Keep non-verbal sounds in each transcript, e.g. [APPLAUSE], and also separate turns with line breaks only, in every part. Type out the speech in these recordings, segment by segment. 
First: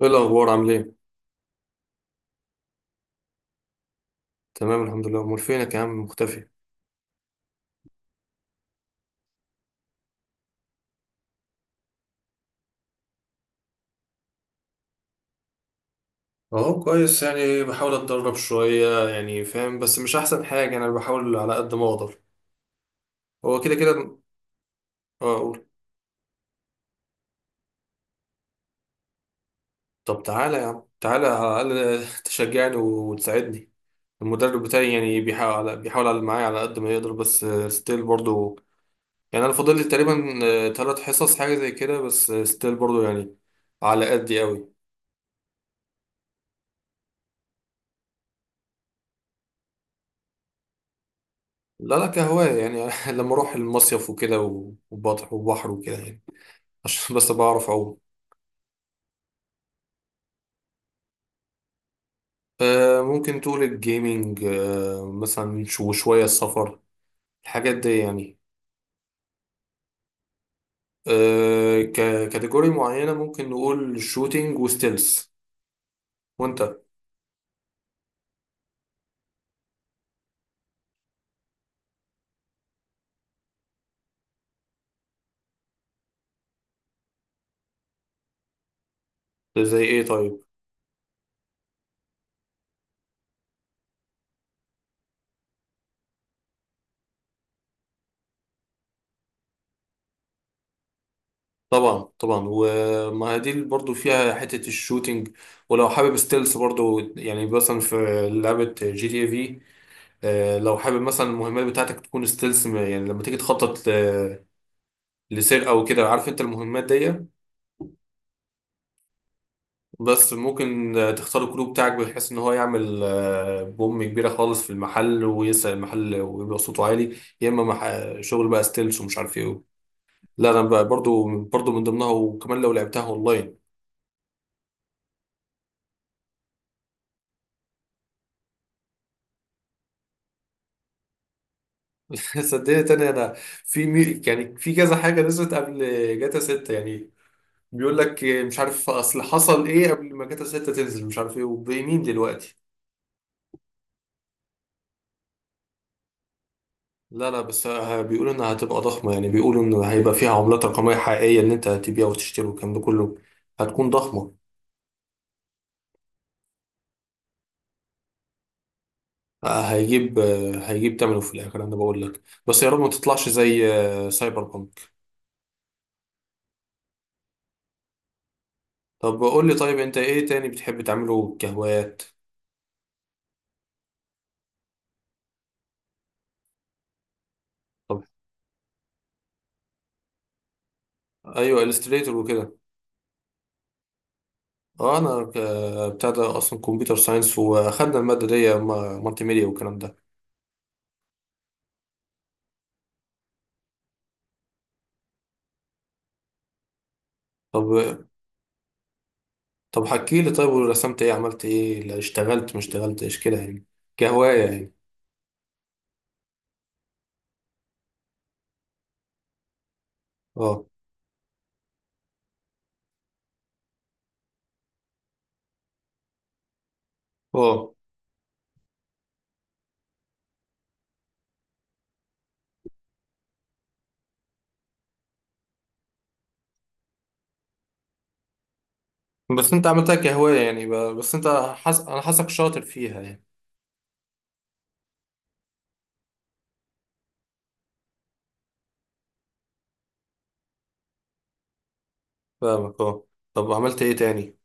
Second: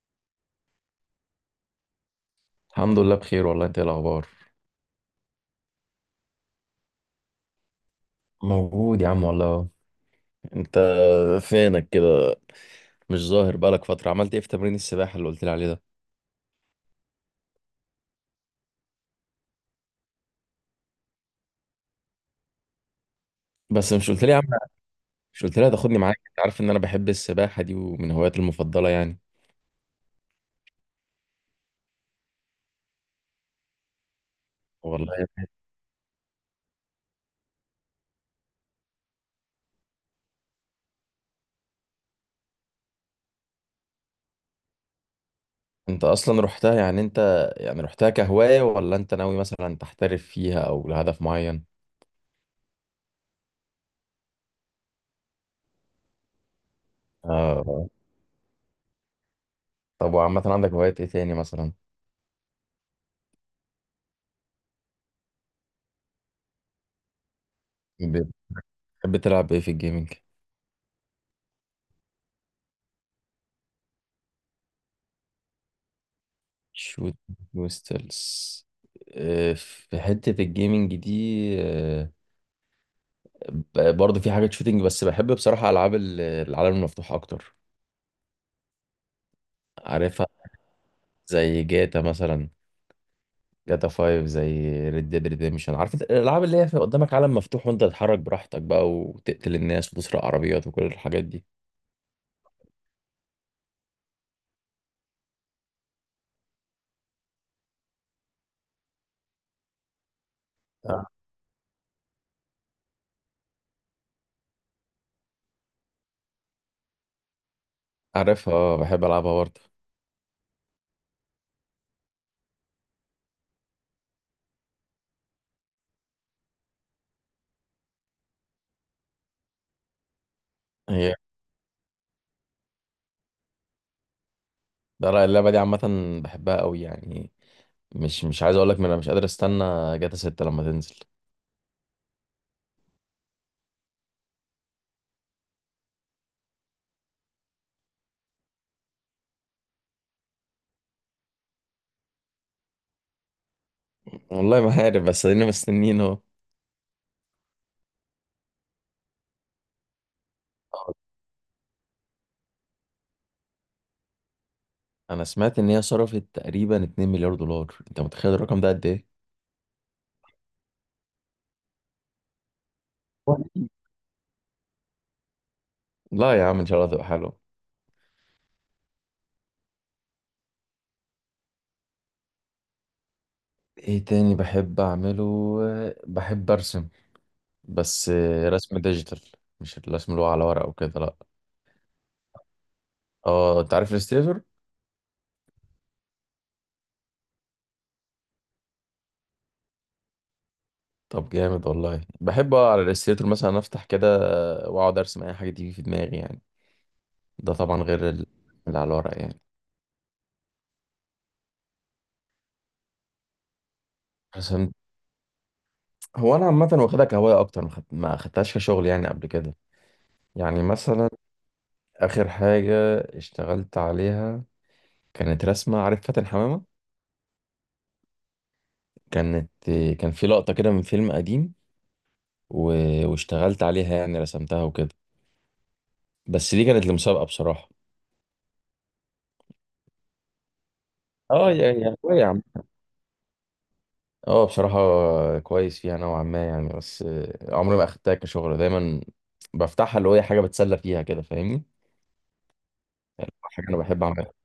ايه الاخبار؟ عامل ايه؟
الحمد لله بخير والله. انت ايه الاخبار؟
تمام، الحمد لله. امال فينك يا عم؟ مختفي.
موجود يا عم والله. انت فينك كده؟ مش ظاهر بقالك فتره. عملت ايه في تمرين السباحه اللي قلت لي عليه ده؟
اهو كويس، يعني بحاول اتدرب شويه، يعني فاهم، بس مش احسن حاجه، انا بحاول على قد ما اقدر. هو كده
بس مش
كده.
قلت لي يا عم،
اه
مش قلت
اقول.
لي هتاخدني معاك؟ انت عارف ان انا بحب السباحه دي ومن هواياتي المفضله يعني.
طب تعالى يا عم، تعالى على الاقل [LAUGHS] تشجعني وتساعدني. المدرب بتاعي يعني
والله
بيحاول على معايا على قد ما يقدر، بس ستيل برضو. يعني انا فاضل لي تقريبا ثلاث حصص حاجه زي كده، بس ستيل برضو يعني. على قدي قوي.
انت اصلا رحتها؟ يعني انت يعني رحتها كهوايه ولا انت ناوي مثلا تحترف فيها او لهدف معين؟
لا لا، كهواية يعني [LAUGHS] لما اروح المصيف وكده، وبحر وبحر وكده يعني. عشان بس بعرف
آه.
أعوم.
طب وعامه عندك هوايات ايه تاني مثلا؟
ممكن تقول الجيمينج، مثلا وشوية السفر، الحاجات دي يعني.
بتحب تلعب ايه في الجيمنج؟
ككاتيجوري معينة ممكن نقول شوتينج وستيلز. وانت،
شوت كوستلز، آه، في حتة الجيمنج دي، آه، برضه في حاجة شوتينج، بس بحب بصراحة ألعاب العالم المفتوح أكتر.
زي ايه
عارفها،
طيب؟
زي جاتا مثلا، جاتا 5، زي ريد ديد ريديمشن. عارف انت الألعاب اللي هي في قدامك عالم مفتوح وأنت تتحرك براحتك بقى وتقتل الناس وتسرق عربيات وكل الحاجات دي.
طبعا طبعا، وما دي برضو فيها حتة الشوتينج، ولو حابب ستيلز برضو يعني، مثلا في لعبة جي تي اي في. لو حابب
آه.
مثلا المهمات بتاعتك تكون ستيلز، يعني لما تيجي تخطط لسرقة وكده، عارف انت المهمات دي.
عارفها، اه بحب ألعبها برضه.
بس ممكن، تختار الكلو بتاعك بحيث ان هو يعمل، بوم كبيره خالص في المحل، ويسرق المحل ويبقى صوته عالي، يا اما شغل بقى ستيلز ومش عارف ايه. لا، انا بقى
هي
برضو من ضمنها، وكمان لو لعبتها اونلاين.
ده رأي اللعبة دي عامة، بحبها قوي يعني. مش عايز أقول لك، أنا مش قادر أستنى جاتا 6 لما تنزل.
[LAUGHS] صدقني تاني انا، في مي... يعني في كذا حاجه نزلت قبل جاتا 6 يعني. بيقول لك، مش عارف اصل حصل ايه قبل ما جاتا 6 تنزل، مش عارف ايه وبمين دلوقتي.
والله ما عارف، بس ادينا مستنيين اهو.
لا لا، بس بيقولوا انها هتبقى ضخمة، يعني بيقولوا ان هيبقى فيها عملات رقمية حقيقية، ان انت هتبيع وتشتري والكلام ده كله. هتكون ضخمة.
انا سمعت ان هي صرفت تقريبا 2 مليار دولار، انت متخيل الرقم ده قد ايه؟
هيجيب تمنه في الاخر، انا بقول لك بس يا رب ما تطلعش زي، سايبر بانك.
لا يا عم ان شاء الله تبقى حلو.
طب قول لي طيب، انت ايه تاني بتحب تعمله كهوايات؟
ايه تاني بحب اعمله؟ بحب ارسم،
طب
بس رسم ديجيتال، مش الرسم اللي هو على ورق وكده، لا.
ايوه، الستريتور وكده.
اه انت عارف الستيتور.
اه انا بتاع ده اصلا كمبيوتر ساينس، واخدنا المادة دي مالتي ميديا والكلام ده.
طب جامد والله. بحب اقعد على الستيتور مثلا، افتح كده واقعد ارسم اي حاجه تيجي في دماغي يعني. ده طبعا
طب.
غير اللي على الورق يعني.
طب حكي لي طيب، ورسمت ايه؟ عملت ايه؟ لا اشتغلت ما اشتغلتش كده يعني، كهواية يعني.
رسمت، هو انا عامه واخدها كهوايه اكتر، ما خدتهاش كشغل يعني قبل كده. يعني
اه.
مثلا آخر حاجة اشتغلت عليها كانت رسمة، عارف فاتن حمامة؟
اه
كانت، كان في لقطة كده من فيلم قديم، و... واشتغلت عليها يعني، رسمتها وكده. بس دي كانت لمسابقة بصراحة.
بس انت عملتها كهواية يعني، بس انت،
اه، يا يا
انا
هو يا
حاسك
عم.
شاطر فيها يعني.
اه بصراحة كويس فيها نوعا ما يعني، بس آه، عمري ما أخدتها كشغل. دايما بفتحها اللي هو هي حاجة بتسلى فيها كده، فاهمني؟
فاهمك اه. طب
حاجة أنا
عملت ايه
بحب أعملها.
تاني؟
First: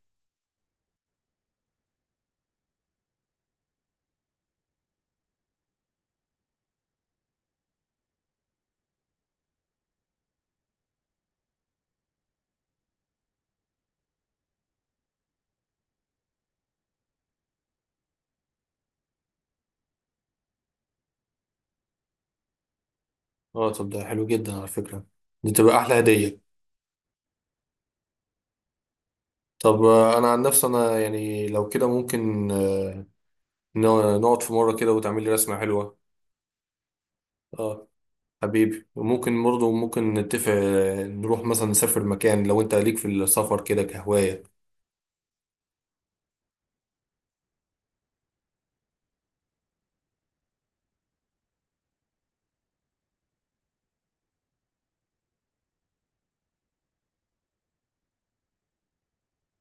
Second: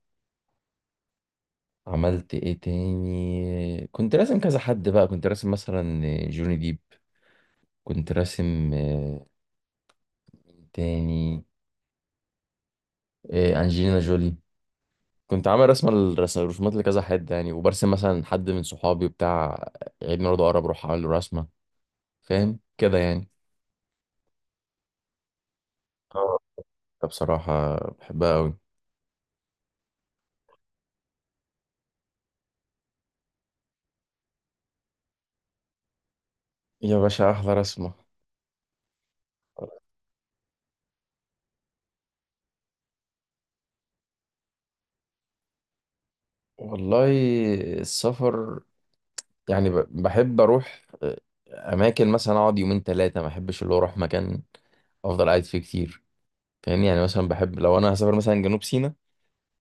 عملت إيه تاني؟ كنت راسم كذا حد بقى. كنت راسم مثلا جوني ديب، كنت راسم تاني إيه، انجلينا جولي. كنت عامل رسمه، الرسومات لكذا حد يعني. وبرسم مثلا حد من صحابي بتاع عيد ميلاده قرب، اروح اعمل له رسمه، فاهم كده يعني؟
اه، طب ده حلو جدا على فكرة، دي تبقى احلى
اه
هدية.
بصراحه بحبها قوي.
طب، انا عن نفسي، انا يعني لو كده ممكن، نقعد في مرة كده وتعمل لي رسمة حلوة.
يا باشا احلى
اه
رسمه.
حبيبي، وممكن برضه ممكن نتفق، نروح مثلا نسافر مكان لو انت ليك في السفر كده كهواية.
والله السفر، يعني بحب اروح آه، اماكن مثلا اقعد يومين ثلاثه. ما بحبش اللي هو اروح مكان افضل قاعد فيه كتير، فاهمني؟ يعني مثلا بحب لو انا هسافر مثلا جنوب سيناء،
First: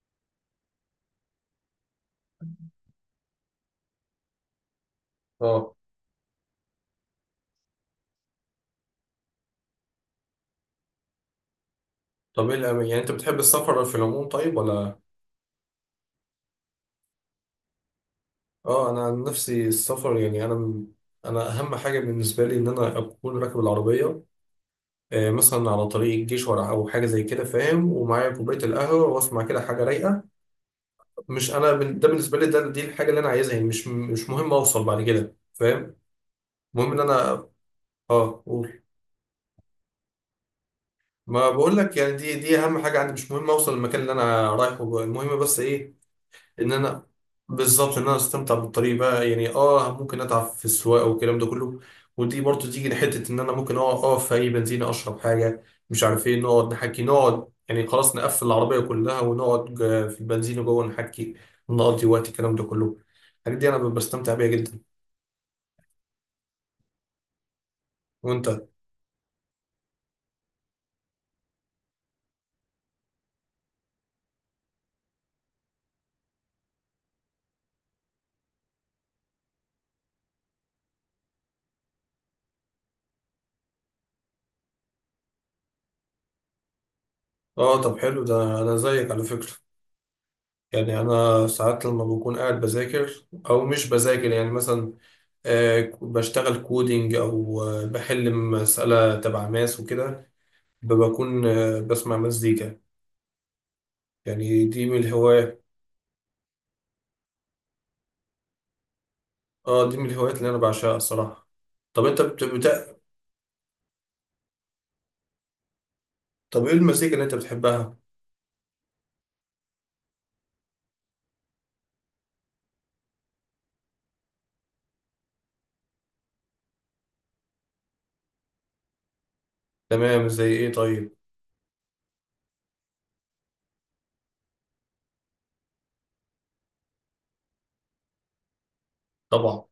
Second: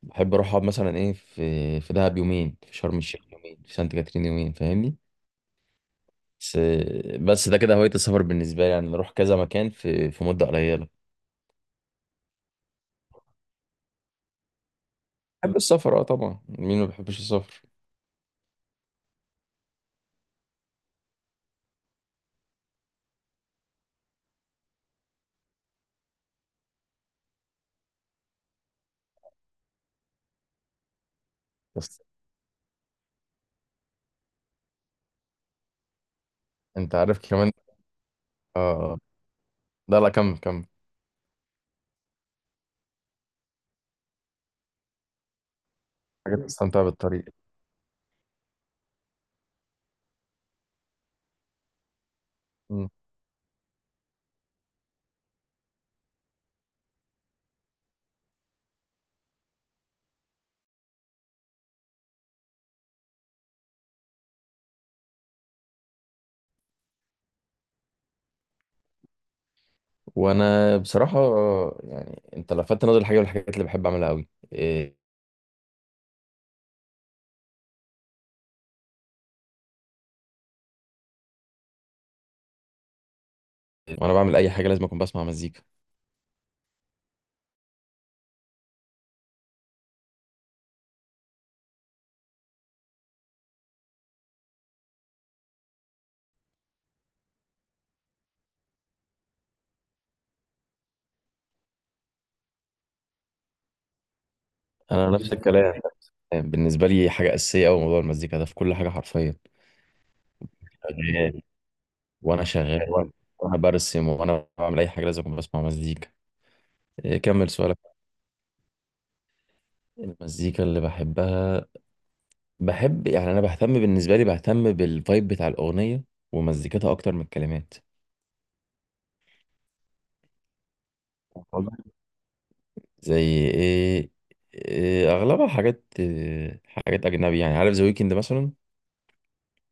بحب اروح اقعد مثلا ايه، في في دهب يومين، في شرم الشيخ يومين، في سانت كاترين يومين، فاهمني؟
اه،
بس بس ده كده هواية السفر بالنسبة لي يعني، بروح كذا مكان في في مدة قليلة.
طب ايه يعني انت بتحب السفر في العموم طيب ولا؟
بحب السفر اه طبعا، مين ما بيحبش السفر؟
اه انا عن نفسي السفر يعني انا اهم حاجه بالنسبه لي ان انا اكون راكب العربيه، مثلا على طريق الجيش ولا او حاجه زي كده، فاهم، ومعايا كوبايه القهوه واسمع كده حاجه رايقه. مش انا
بس
ده بالنسبه لي، ده دي الحاجه اللي انا عايزها يعني، مش مهم اوصل بعد كده، فاهم. المهم
انت
ان انا.
عارف كمان.
اه قول.
اه لا لا، كمل.
ما بقول لك يعني دي اهم حاجه عندي، مش مهم اوصل المكان اللي انا رايحه، المهم بس ايه؟
حاجات
ان
تستمتع
انا.
بالطريق.
بالظبط، ان انا استمتع بالطريق بقى يعني، اه ممكن اتعب في السواقه والكلام ده كله، ودي برضو تيجي
مم.
لحته ان انا ممكن اقف في اي بنزينه اشرب حاجه. مش عارف ايه، نقعد نحكي، نقعد يعني خلاص نقفل العربيه كلها، ونقعد في البنزينه جوه نحكي، نقضي وقت، الكلام ده كله. الحاجات دي انا بستمتع بيها جدا. وانت؟
وانا بصراحة آه، يعني انت لفتت نظري الحاجة من الحاجات اللي بحب اعملها قوي إيه، وانا بعمل اي حاجة لازم اكون بسمع مزيكا.
اه طب حلو، ده انا زيك على فكره، يعني انا ساعات لما بكون قاعد بذاكر او مش بذاكر يعني مثلا، بشتغل كودينج او، بحل مسألة تبع ماس وكده، بكون، بسمع مزيكا، يعني دي من
انا نفس
الهوايات.
الكلام، بالنسبة لي حاجة اساسية اوي موضوع المزيكا ده في كل حاجة حرفيا.
اه، دي من الهوايات اللي انا بعشقها الصراحة. طب انت
وانا شغال،
بتبدأ؟
وانا وأنا برسم، وانا بعمل اي حاجه لازم أكون بسمع مزيكا.
طب ايه المزيكا
إيه،
اللي انت
كمل سؤالك.
بتحبها؟
المزيكا اللي بحبها، بحب يعني انا بهتم، بالنسبه لي بهتم بالفايب بتاع الاغنيه ومزيكتها اكتر من الكلمات.
تمام زي ايه طيب؟
والله. زي ايه؟ إيه، اغلبها حاجات إيه، حاجات اجنبي يعني، عارف ذا ويكند مثلا؟
طبعا.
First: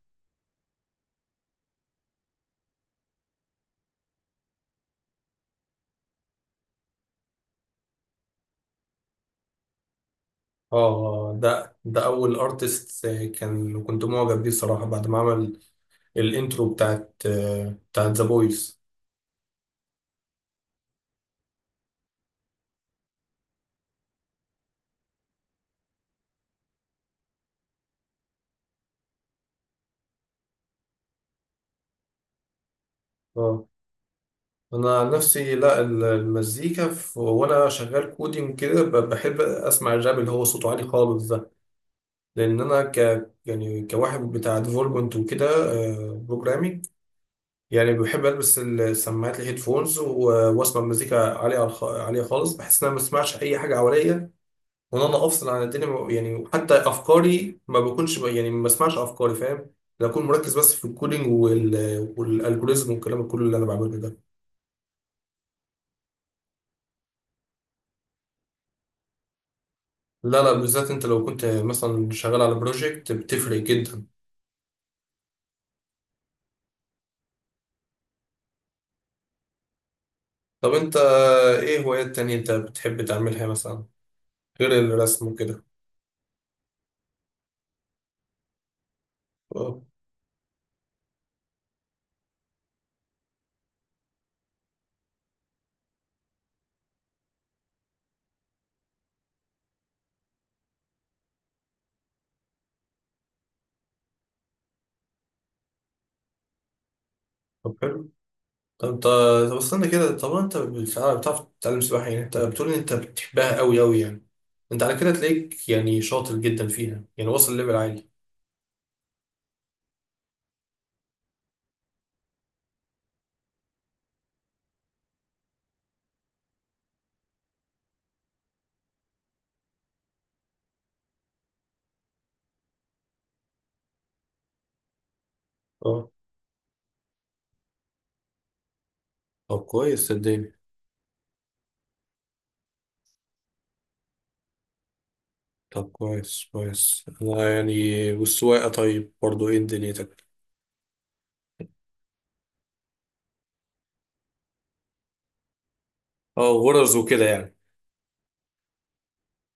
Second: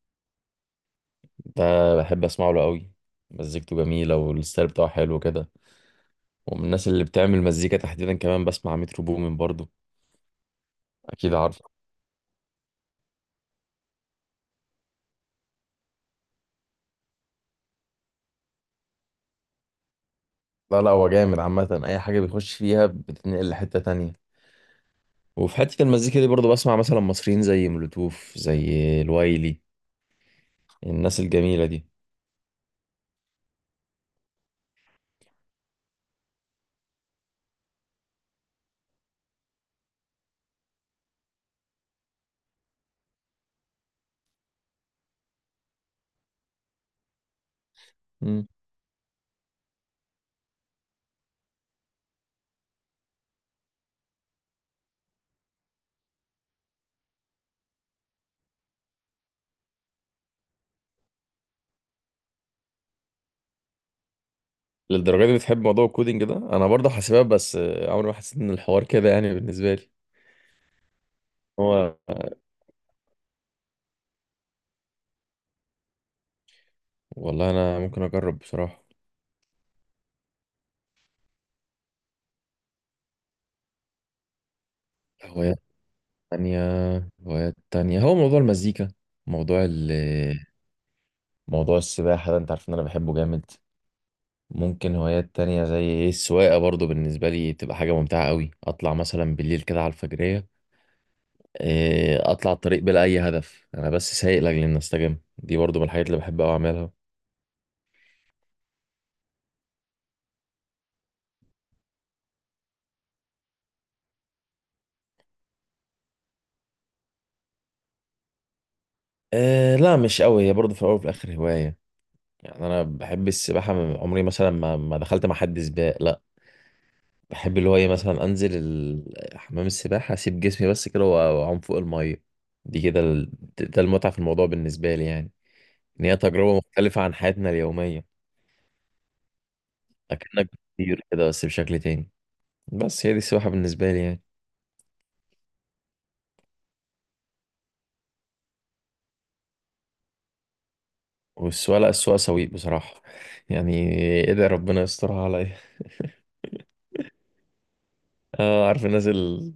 ده بحب اسمعه له قوي، مزيكته جميله والستايل بتاعه حلو كده. ومن الناس اللي بتعمل مزيكا تحديدا كمان بسمع مترو بومين برضو. اكيد
اه
عارف.
ده اول ارتست كان كنت معجب بيه الصراحة بعد ما عمل الانترو بتاعت ذا بويز.
لا لا هو جامد عامة، أي حاجة بيخش فيها بتتنقل لحتة تانية. وفي حتة المزيكا دي برضو بسمع مثلا مصريين زي مولوتوف، زي الوايلي، الناس الجميلة دي.
انا عن نفسي لا، المزيكا، في وانا شغال كودينج كده، بحب اسمع الراب اللي هو صوته عالي خالص ده، لان انا ك يعني كواحد بتاع ديفلوبمنت وكده، بروجرامينج، يعني بحب
مم.
البس السماعات الهيدفونز واسمع مزيكا عاليه على عاليه خالص، بحس ان انا ما بسمعش اي حاجه حواليا، وان انا افصل عن الدنيا يعني حتى افكاري ما بكونش يعني ما بسمعش افكاري، فاهم. بكون مركز بس في الكودينج، والالجوريزم والكلام كله اللي انا بعمله ده.
للدرجة دي بتحب موضوع الكودينج ده؟ أنا برضه حاسبات، بس آه، عمري ما حسيت إن الحوار كده يعني بالنسبة لي.
لا لا، بالذات انت لو كنت
هو
مثلا شغال على بروجكت بتفرق جدا.
والله أنا ممكن أجرب بصراحة.
طب انت ايه هوايات تانية انت بتحب تعملها مثلا غير الرسم
هوايات
وكده؟
تانية؟ هوايات تانية هو موضوع المزيكا، موضوع
اه،
ال، موضوع السباحة ده أنت عارف إن أنا بحبه جامد. ممكن هوايات تانية زي ايه، السواقة برضو بالنسبة لي تبقى حاجة ممتعة قوي. اطلع مثلا بالليل كده على الفجرية، إيه، اطلع الطريق بلا اي هدف، انا بس سايق لاجل ان استجم. دي برضو من الحاجات اللي بحب قوي اعملها.
طب حلو، طب انت، طب استنى كده، طب انت بتعرف تتعلم سباحة؟ يعني انت بتقول ان انت بتحبها قوي قوي يعني، انت على كده تلاقيك يعني شاطر جدا فيها يعني واصل ليفل عالي.
إيه، لا مش قوي، هي برضو في الاول وفي الاخر هواية. يعني انا بحب السباحة من عمري، مثلا ما دخلت مع حد سباق لا. بحب اللي هو ايه، مثلا انزل حمام السباحة، اسيب جسمي بس كده واعوم فوق المية. دي كده ده المتعة في الموضوع بالنسبة لي يعني، ان
اه
هي تجربة مختلفة عن حياتنا اليومية.
طب كويس
اكنك
صدقني.
بتطير كده بس بشكل تاني، بس هي دي السباحة بالنسبة لي يعني.
طب كويس كويس، انا يعني، والسواقة طيب برضو، ايه دنيتك؟
والسواقة، لا السواقة سويق بصراحة يعني، ادعي ربنا يسترها عليا.
اه غرز وكده يعني.
اه عارف الناس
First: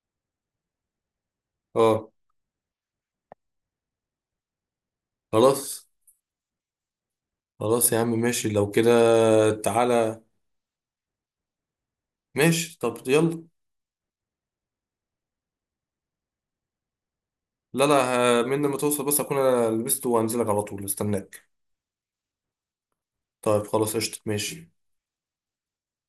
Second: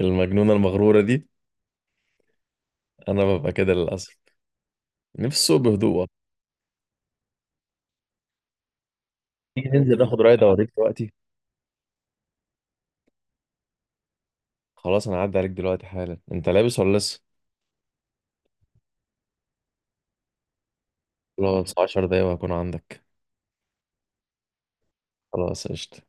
المجنونة المغرورة دي،
اه،
انا ببقى كده للأسف. نفسي السوق
خلاص،
بهدوء والله.
خلاص يا عم ماشي لو كده.
تيجي ننزل ناخد
تعالى،
رايد اوريك دلوقتي؟
ماشي طب يلا.
خلاص انا هعدي عليك دلوقتي حالا. انت لابس ولا لسه؟
لا لا من لما توصل، بس اكون انا لبست وهنزلك على طول استناك.
خلاص 10 دقايق وهكون عندك.
طيب خلاص قشطة ماشي.
خلاص قشطة.